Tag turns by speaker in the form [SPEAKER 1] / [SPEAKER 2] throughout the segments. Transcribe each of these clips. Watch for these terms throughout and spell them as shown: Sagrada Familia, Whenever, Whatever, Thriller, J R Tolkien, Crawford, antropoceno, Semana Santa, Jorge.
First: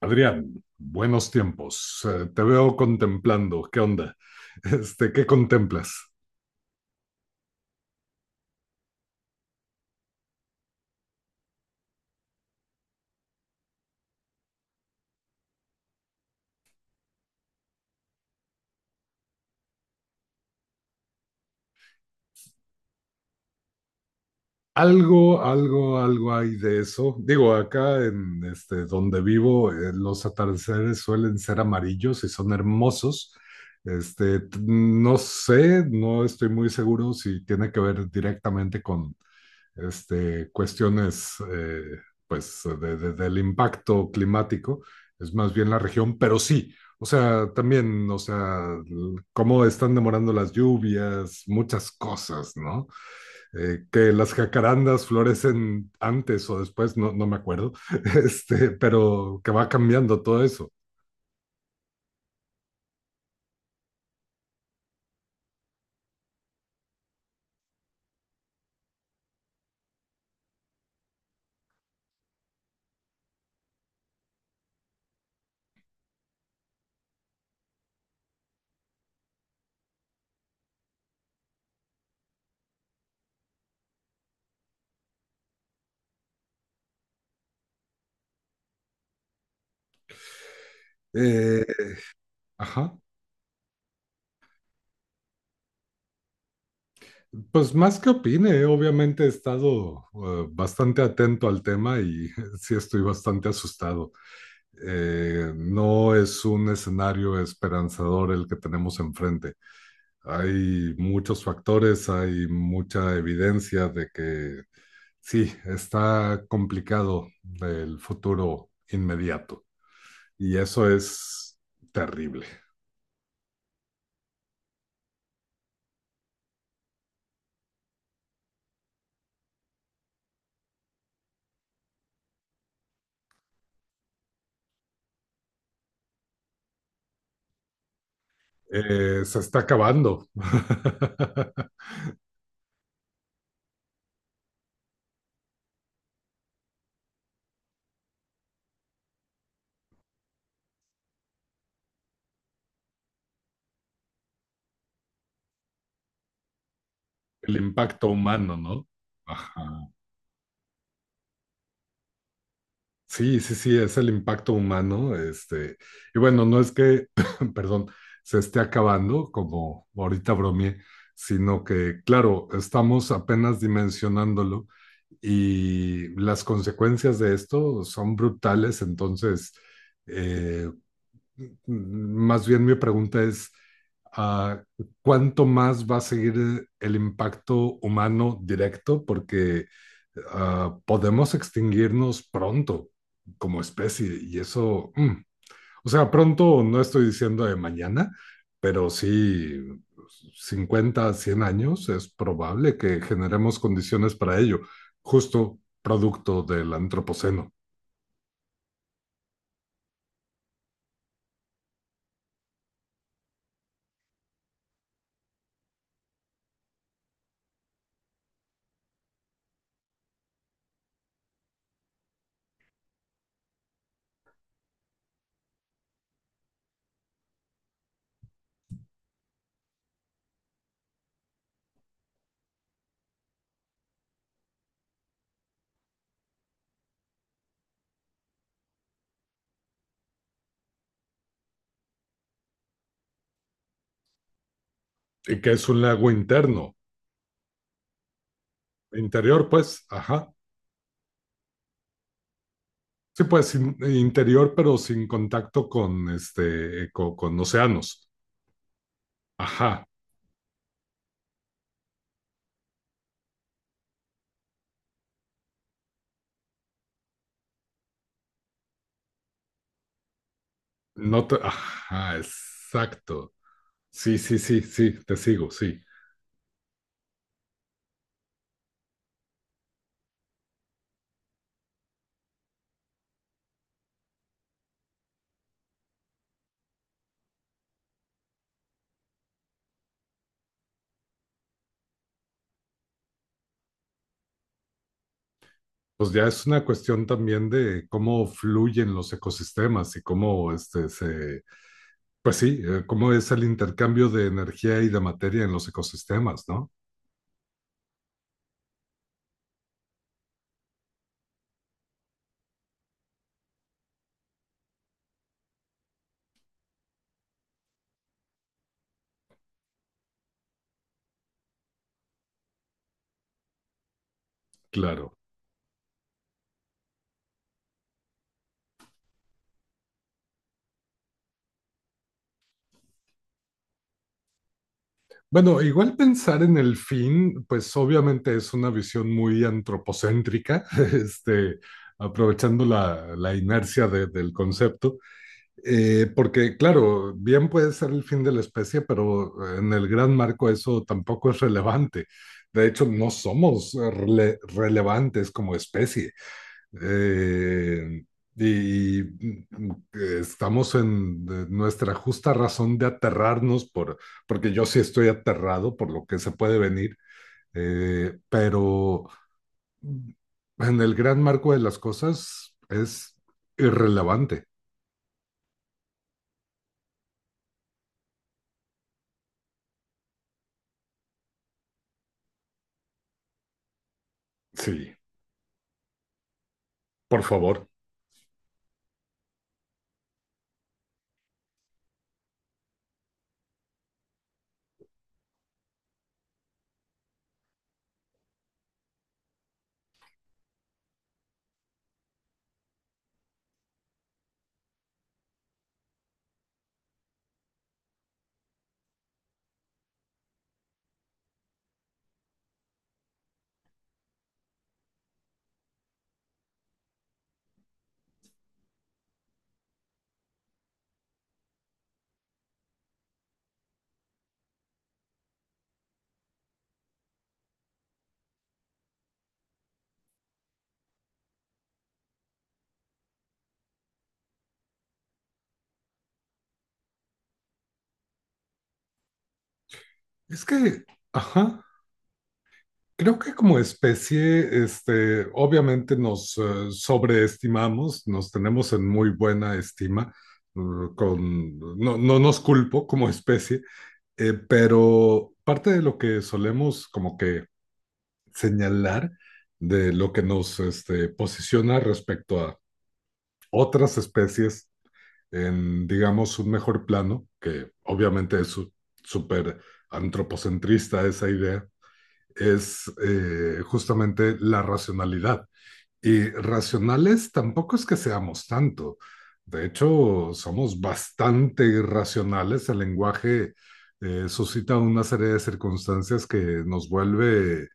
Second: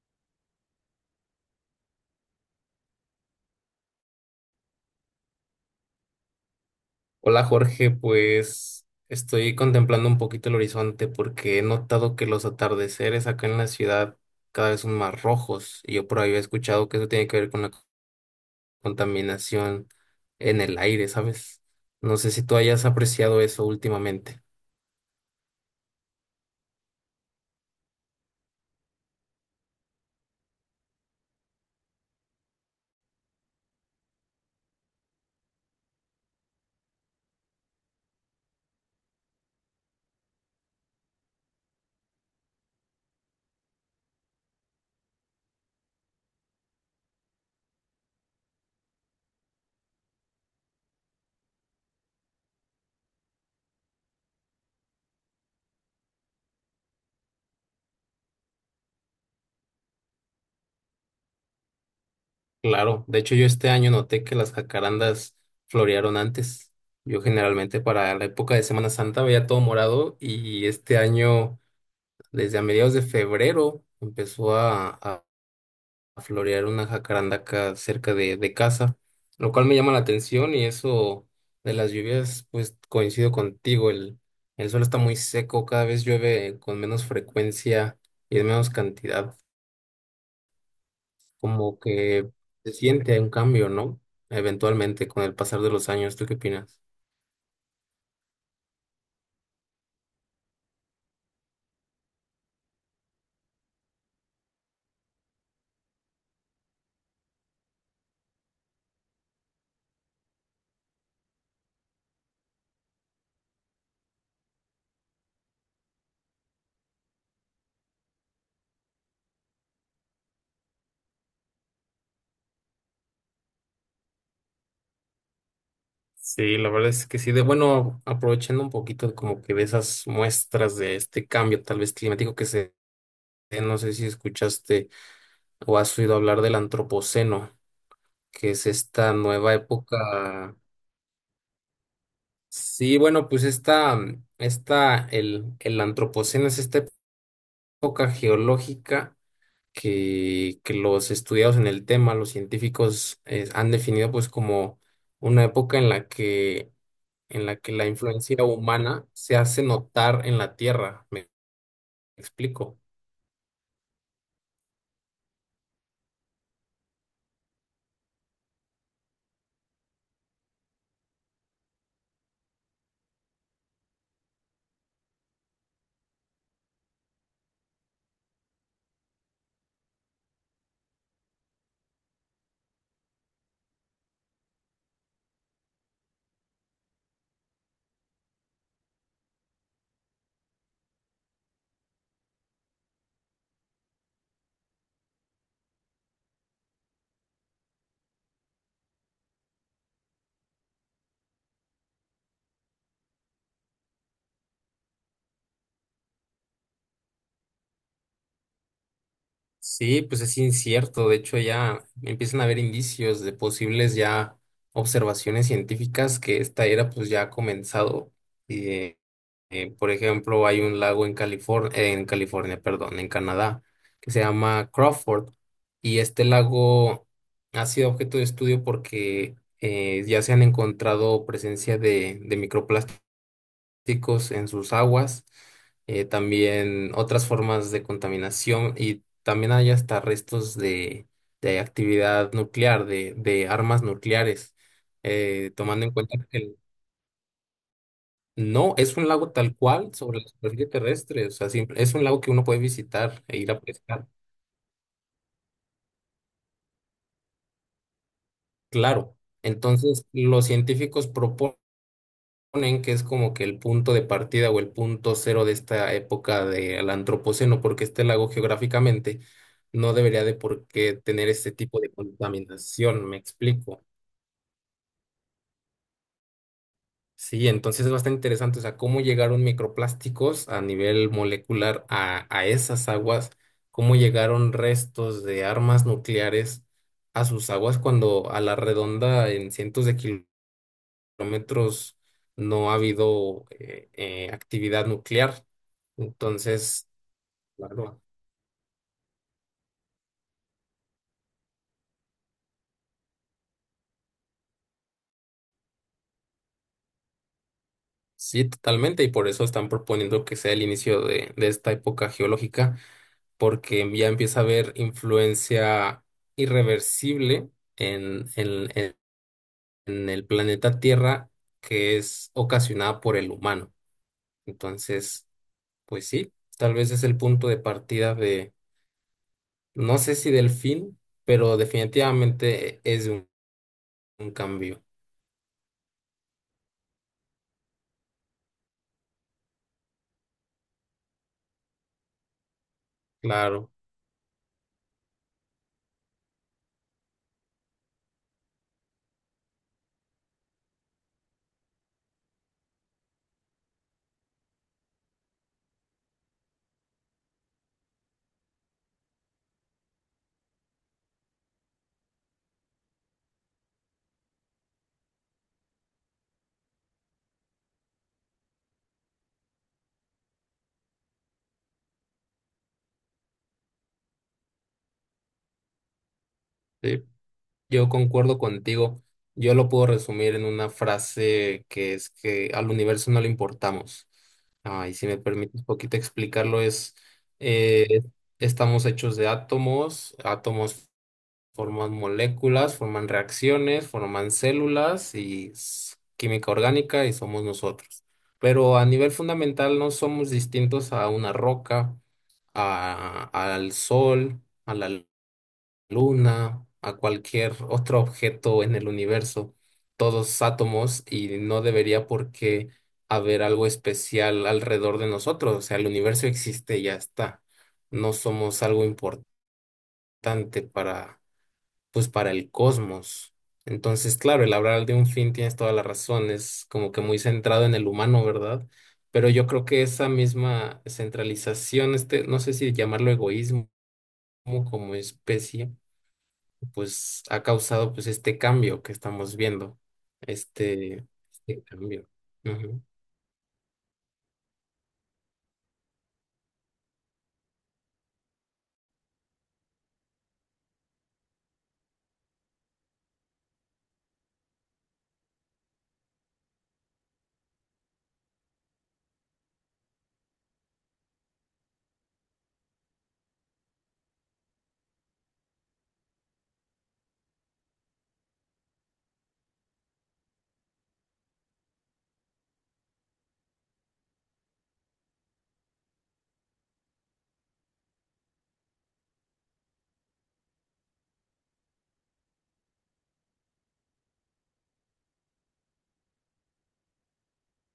[SPEAKER 1] Adrián, buenos tiempos. Te veo contemplando. ¿Qué onda? ¿Qué contemplas?
[SPEAKER 2] Hola Jorge, pues estoy contemplando un poquito el horizonte porque he notado que los atardeceres acá en la ciudad cada vez son más rojos y yo por ahí he escuchado que eso tiene que ver con la contaminación en el aire, ¿sabes? No sé si tú hayas apreciado eso últimamente.
[SPEAKER 1] Algo, algo, algo hay de eso. Digo, acá en donde vivo, los atardeceres suelen ser amarillos y son hermosos. No sé, no estoy muy seguro si tiene que ver directamente con cuestiones pues del impacto climático, es más bien la región, pero sí, o sea, también, o sea, cómo están demorando las lluvias, muchas cosas, ¿no? Que las jacarandas florecen antes o después, no, no me acuerdo, pero que va cambiando todo eso.
[SPEAKER 2] Claro, de hecho yo este año noté que las jacarandas florearon antes. Yo generalmente para la época de Semana Santa veía todo morado y este año desde a mediados de febrero empezó a florear una jacaranda acá cerca de casa, lo cual me llama la atención. Y eso de las lluvias, pues coincido contigo, el suelo está muy seco, cada vez llueve con menos frecuencia y en menos cantidad,
[SPEAKER 1] Eh,
[SPEAKER 2] como que se
[SPEAKER 1] ajá.
[SPEAKER 2] siente un cambio, ¿no? Eventualmente, con el pasar de los años, ¿tú qué opinas?
[SPEAKER 1] Pues más que opine, obviamente he estado bastante atento al tema y sí estoy bastante asustado. No es un escenario esperanzador el que tenemos enfrente. Hay muchos factores, hay mucha evidencia de que sí, está complicado el futuro inmediato y eso es terrible.
[SPEAKER 2] Sí, la verdad es que sí, de bueno, aprovechando un poquito como que de esas muestras de este cambio tal vez climático que se, no sé si escuchaste o has oído hablar del antropoceno, que es esta
[SPEAKER 1] Se
[SPEAKER 2] nueva
[SPEAKER 1] está acabando.
[SPEAKER 2] época. Sí, bueno, pues el antropoceno es esta época geológica que los estudiados en el tema, los científicos, han definido pues como una época en
[SPEAKER 1] El
[SPEAKER 2] la que la
[SPEAKER 1] impacto
[SPEAKER 2] influencia
[SPEAKER 1] humano, ¿no?
[SPEAKER 2] humana se
[SPEAKER 1] Ajá.
[SPEAKER 2] hace notar en la Tierra. ¿Me explico?
[SPEAKER 1] Sí, sí, sí, es el impacto humano. Y bueno, no es que, perdón, se esté acabando, como ahorita bromeé, sino que, claro, estamos apenas dimensionándolo y las consecuencias de esto son brutales. Entonces, eh, más bien mi pregunta es, ah, ¿cuánto más va a seguir el impacto humano directo? Porque podemos extinguirnos pronto como especie. Y eso, o sea, pronto no estoy diciendo de mañana, pero sí 50, 100 años es probable que generemos condiciones para ello, justo producto del antropoceno,
[SPEAKER 2] Sí, pues es incierto. De hecho, ya empiezan a haber indicios de posibles ya observaciones científicas que esta era pues ya ha comenzado. Eh, por ejemplo, hay un lago en California, perdón, en Canadá, que se llama Crawford. Y este lago ha sido objeto de estudio porque ya se han encontrado presencia de microplásticos plásticos en sus aguas, también otras formas de contaminación, y también hay hasta restos de actividad nuclear, de armas nucleares,
[SPEAKER 1] y que es un
[SPEAKER 2] tomando en
[SPEAKER 1] lago
[SPEAKER 2] cuenta que el-
[SPEAKER 1] interno,
[SPEAKER 2] no es un lago
[SPEAKER 1] interior,
[SPEAKER 2] tal
[SPEAKER 1] pues,
[SPEAKER 2] cual sobre la
[SPEAKER 1] ajá.
[SPEAKER 2] superficie terrestre, o sea, simple- es un lago que uno puede visitar
[SPEAKER 1] Sí,
[SPEAKER 2] e
[SPEAKER 1] pues
[SPEAKER 2] ir a pescar,
[SPEAKER 1] interior, pero sin contacto con océanos.
[SPEAKER 2] claro.
[SPEAKER 1] Ajá,
[SPEAKER 2] Entonces, los científicos proponen ponen que es como que el punto de partida o el punto cero de esta época del antropoceno, porque este lago geográficamente no debería de por qué
[SPEAKER 1] no
[SPEAKER 2] tener
[SPEAKER 1] te-
[SPEAKER 2] este tipo de
[SPEAKER 1] ajá,
[SPEAKER 2] contaminación, me
[SPEAKER 1] exacto.
[SPEAKER 2] explico.
[SPEAKER 1] Sí, sí, sí, sí, te sigo, sí.
[SPEAKER 2] Sí, entonces es bastante interesante, o sea, cómo llegaron microplásticos a nivel molecular a esas aguas, cómo llegaron restos de armas nucleares a sus aguas cuando a la redonda en cientos de kilómetros no ha habido actividad nuclear.
[SPEAKER 1] Pues ya es una
[SPEAKER 2] Entonces,
[SPEAKER 1] cuestión también de
[SPEAKER 2] claro,
[SPEAKER 1] cómo fluyen los ecosistemas y cómo este se Pues sí, cómo es el intercambio de energía y de materia en los ecosistemas, ¿no?
[SPEAKER 2] sí, totalmente, y por eso están proponiendo que sea el inicio de esta época geológica, porque ya empieza a haber influencia irreversible en, en, en- en el planeta Tierra, que es ocasionada por el humano.
[SPEAKER 1] Claro.
[SPEAKER 2] Entonces, pues sí, tal vez es el punto de partida de, no sé si del fin, pero definitivamente es un cambio,
[SPEAKER 1] Bueno, igual pensar en el fin, pues obviamente es una visión muy antropocéntrica. este, Aprovechando la
[SPEAKER 2] claro.
[SPEAKER 1] inercia del concepto, porque claro, bien puede ser el fin de la especie, pero en el gran marco eso tampoco es relevante. De hecho, no somos relevantes como especie. Eh, y estamos en nuestra justa razón de aterrarnos porque yo sí estoy aterrado por lo que se puede venir, pero mm, en el gran marco de las cosas es irrelevante.
[SPEAKER 2] Sí, yo concuerdo contigo. Yo lo puedo resumir en una frase que es que al universo no le importamos. Ah, y
[SPEAKER 1] Sí,
[SPEAKER 2] si me permites un poquito explicarlo, es
[SPEAKER 1] por favor.
[SPEAKER 2] eh, estamos hechos de átomos, átomos forman moléculas, forman reacciones, forman células y s- química orgánica y somos nosotros. Pero a nivel fundamental no somos distintos a una roca, a- al sol, a la luna, a cualquier otro objeto en el universo, todos átomos, y no debería por qué haber algo especial alrededor de nosotros. O sea, el universo existe y ya está. No somos algo importante para, pues, para el cosmos. Entonces, claro, el hablar de un fin, tienes toda la razón, es como que muy centrado en el humano, ¿verdad? Pero yo creo que esa misma centralización, este, no sé si llamarlo egoísmo como especie, pues ha causado pues este cambio que estamos viendo,
[SPEAKER 1] Es que,
[SPEAKER 2] este, este
[SPEAKER 1] ajá.
[SPEAKER 2] cambio. Ujú.
[SPEAKER 1] Creo que como especie, obviamente nos sobreestimamos, nos tenemos en muy buena estima. Eh, con, no, no nos culpo como especie. Pero parte de lo que solemos como que señalar de lo que nos posiciona respecto a otras especies en, digamos, un mejor plano, que obviamente es súper antropocentrista esa idea es justamente la racionalidad. Y racionales tampoco es que seamos tanto. De hecho, somos bastante irracionales. El lenguaje suscita una serie de circunstancias que nos vuelve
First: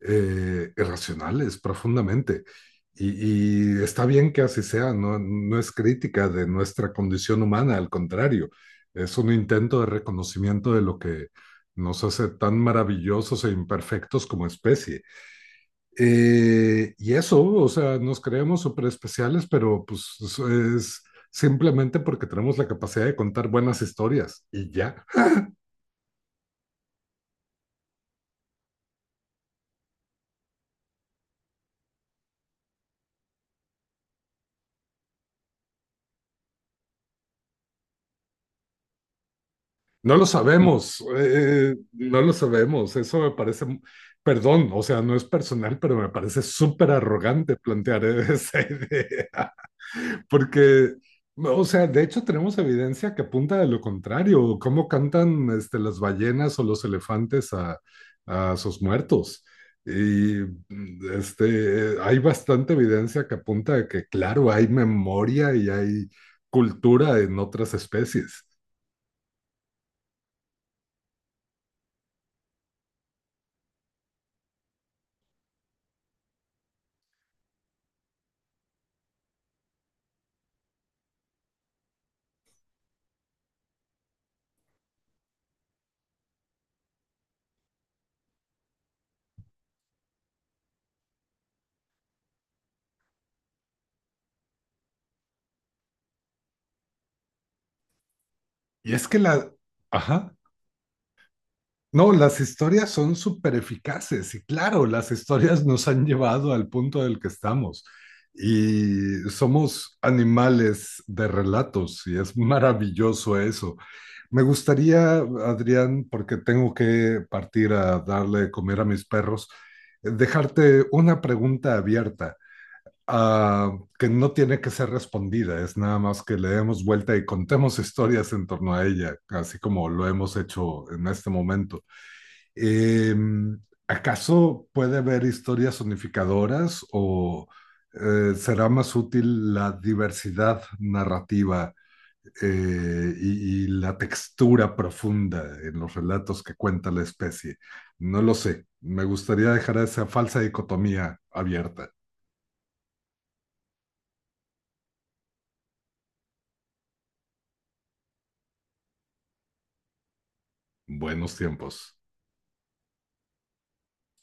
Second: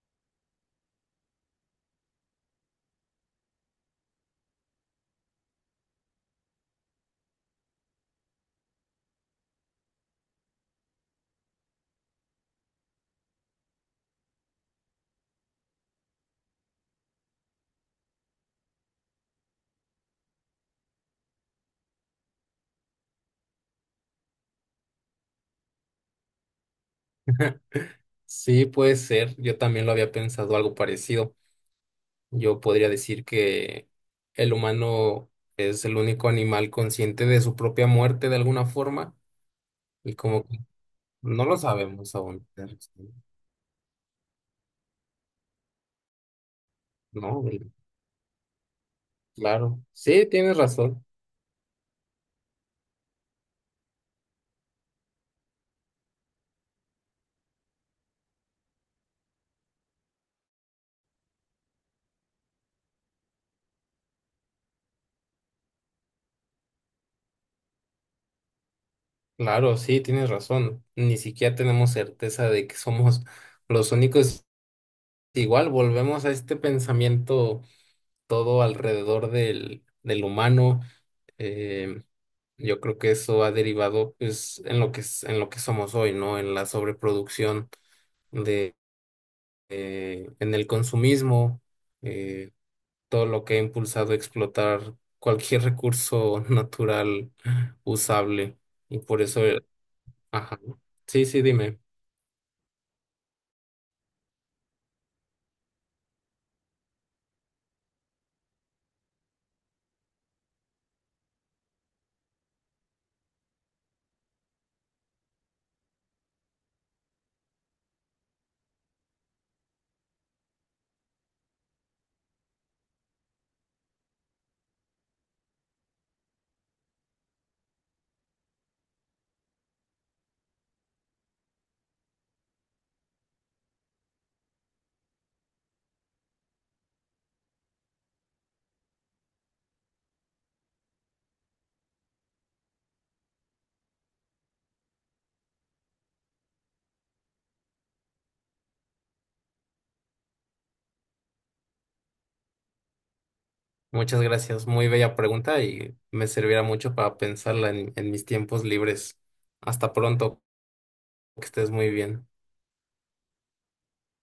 [SPEAKER 1] irracionales profundamente. Y está bien que así sea, no, no es crítica de nuestra condición humana, al contrario, es un intento de reconocimiento de lo que nos hace tan maravillosos e imperfectos como especie. Y eso, o sea, nos creemos súper especiales, pero pues es simplemente porque tenemos la capacidad de contar buenas historias y ya.
[SPEAKER 2] Sí, puede ser, yo también lo había pensado algo parecido. Yo podría decir que el humano es el único animal consciente de su propia muerte de alguna forma, y
[SPEAKER 1] No lo
[SPEAKER 2] como que
[SPEAKER 1] sabemos,
[SPEAKER 2] no lo sabemos
[SPEAKER 1] no lo
[SPEAKER 2] aún.
[SPEAKER 1] sabemos.
[SPEAKER 2] Sí,
[SPEAKER 1] Eso me parece, perdón, o sea, no es personal, pero me parece súper
[SPEAKER 2] no,
[SPEAKER 1] arrogante
[SPEAKER 2] y-
[SPEAKER 1] plantear esa idea,
[SPEAKER 2] claro, sí, tienes
[SPEAKER 1] porque,
[SPEAKER 2] razón,
[SPEAKER 1] o sea, de hecho tenemos evidencia que apunta a lo contrario, cómo cantan las ballenas o los elefantes a sus muertos. Y hay bastante evidencia que apunta a que, claro, hay memoria y hay cultura en otras especies.
[SPEAKER 2] claro, sí, tienes razón. Ni siquiera tenemos certeza de que somos los únicos. Igual volvemos a este pensamiento todo alrededor del humano. eh, yo creo que eso ha derivado pues, en lo que, es- en lo que somos hoy, ¿no? En la sobreproducción de, en el consumismo, eh, todo lo que ha impulsado a explotar cualquier recurso natural usable.
[SPEAKER 1] Y
[SPEAKER 2] Y
[SPEAKER 1] es que
[SPEAKER 2] por eso,
[SPEAKER 1] la. Ajá.
[SPEAKER 2] ajá. Sí, sí, dime.
[SPEAKER 1] No, las historias son súper eficaces y claro, las historias nos han llevado al punto del que estamos y somos animales de relatos y es maravilloso eso. Me gustaría, Adrián, porque tengo que partir a darle de comer a mis perros, dejarte una pregunta abierta, ah, que no tiene que ser respondida, es nada más que le demos vuelta y contemos historias en torno a ella, así como lo hemos hecho en este momento. Eh, ¿Acaso puede haber historias unificadoras o será más útil la diversidad narrativa y la textura profunda en los relatos que cuenta la especie? No lo sé. Me gustaría dejar esa falsa dicotomía abierta.
[SPEAKER 2] Muchas gracias. Muy bella pregunta y me servirá mucho para pensarla en mis tiempos libres. Hasta pronto,
[SPEAKER 1] Buenos
[SPEAKER 2] que estés muy
[SPEAKER 1] tiempos.
[SPEAKER 2] bien.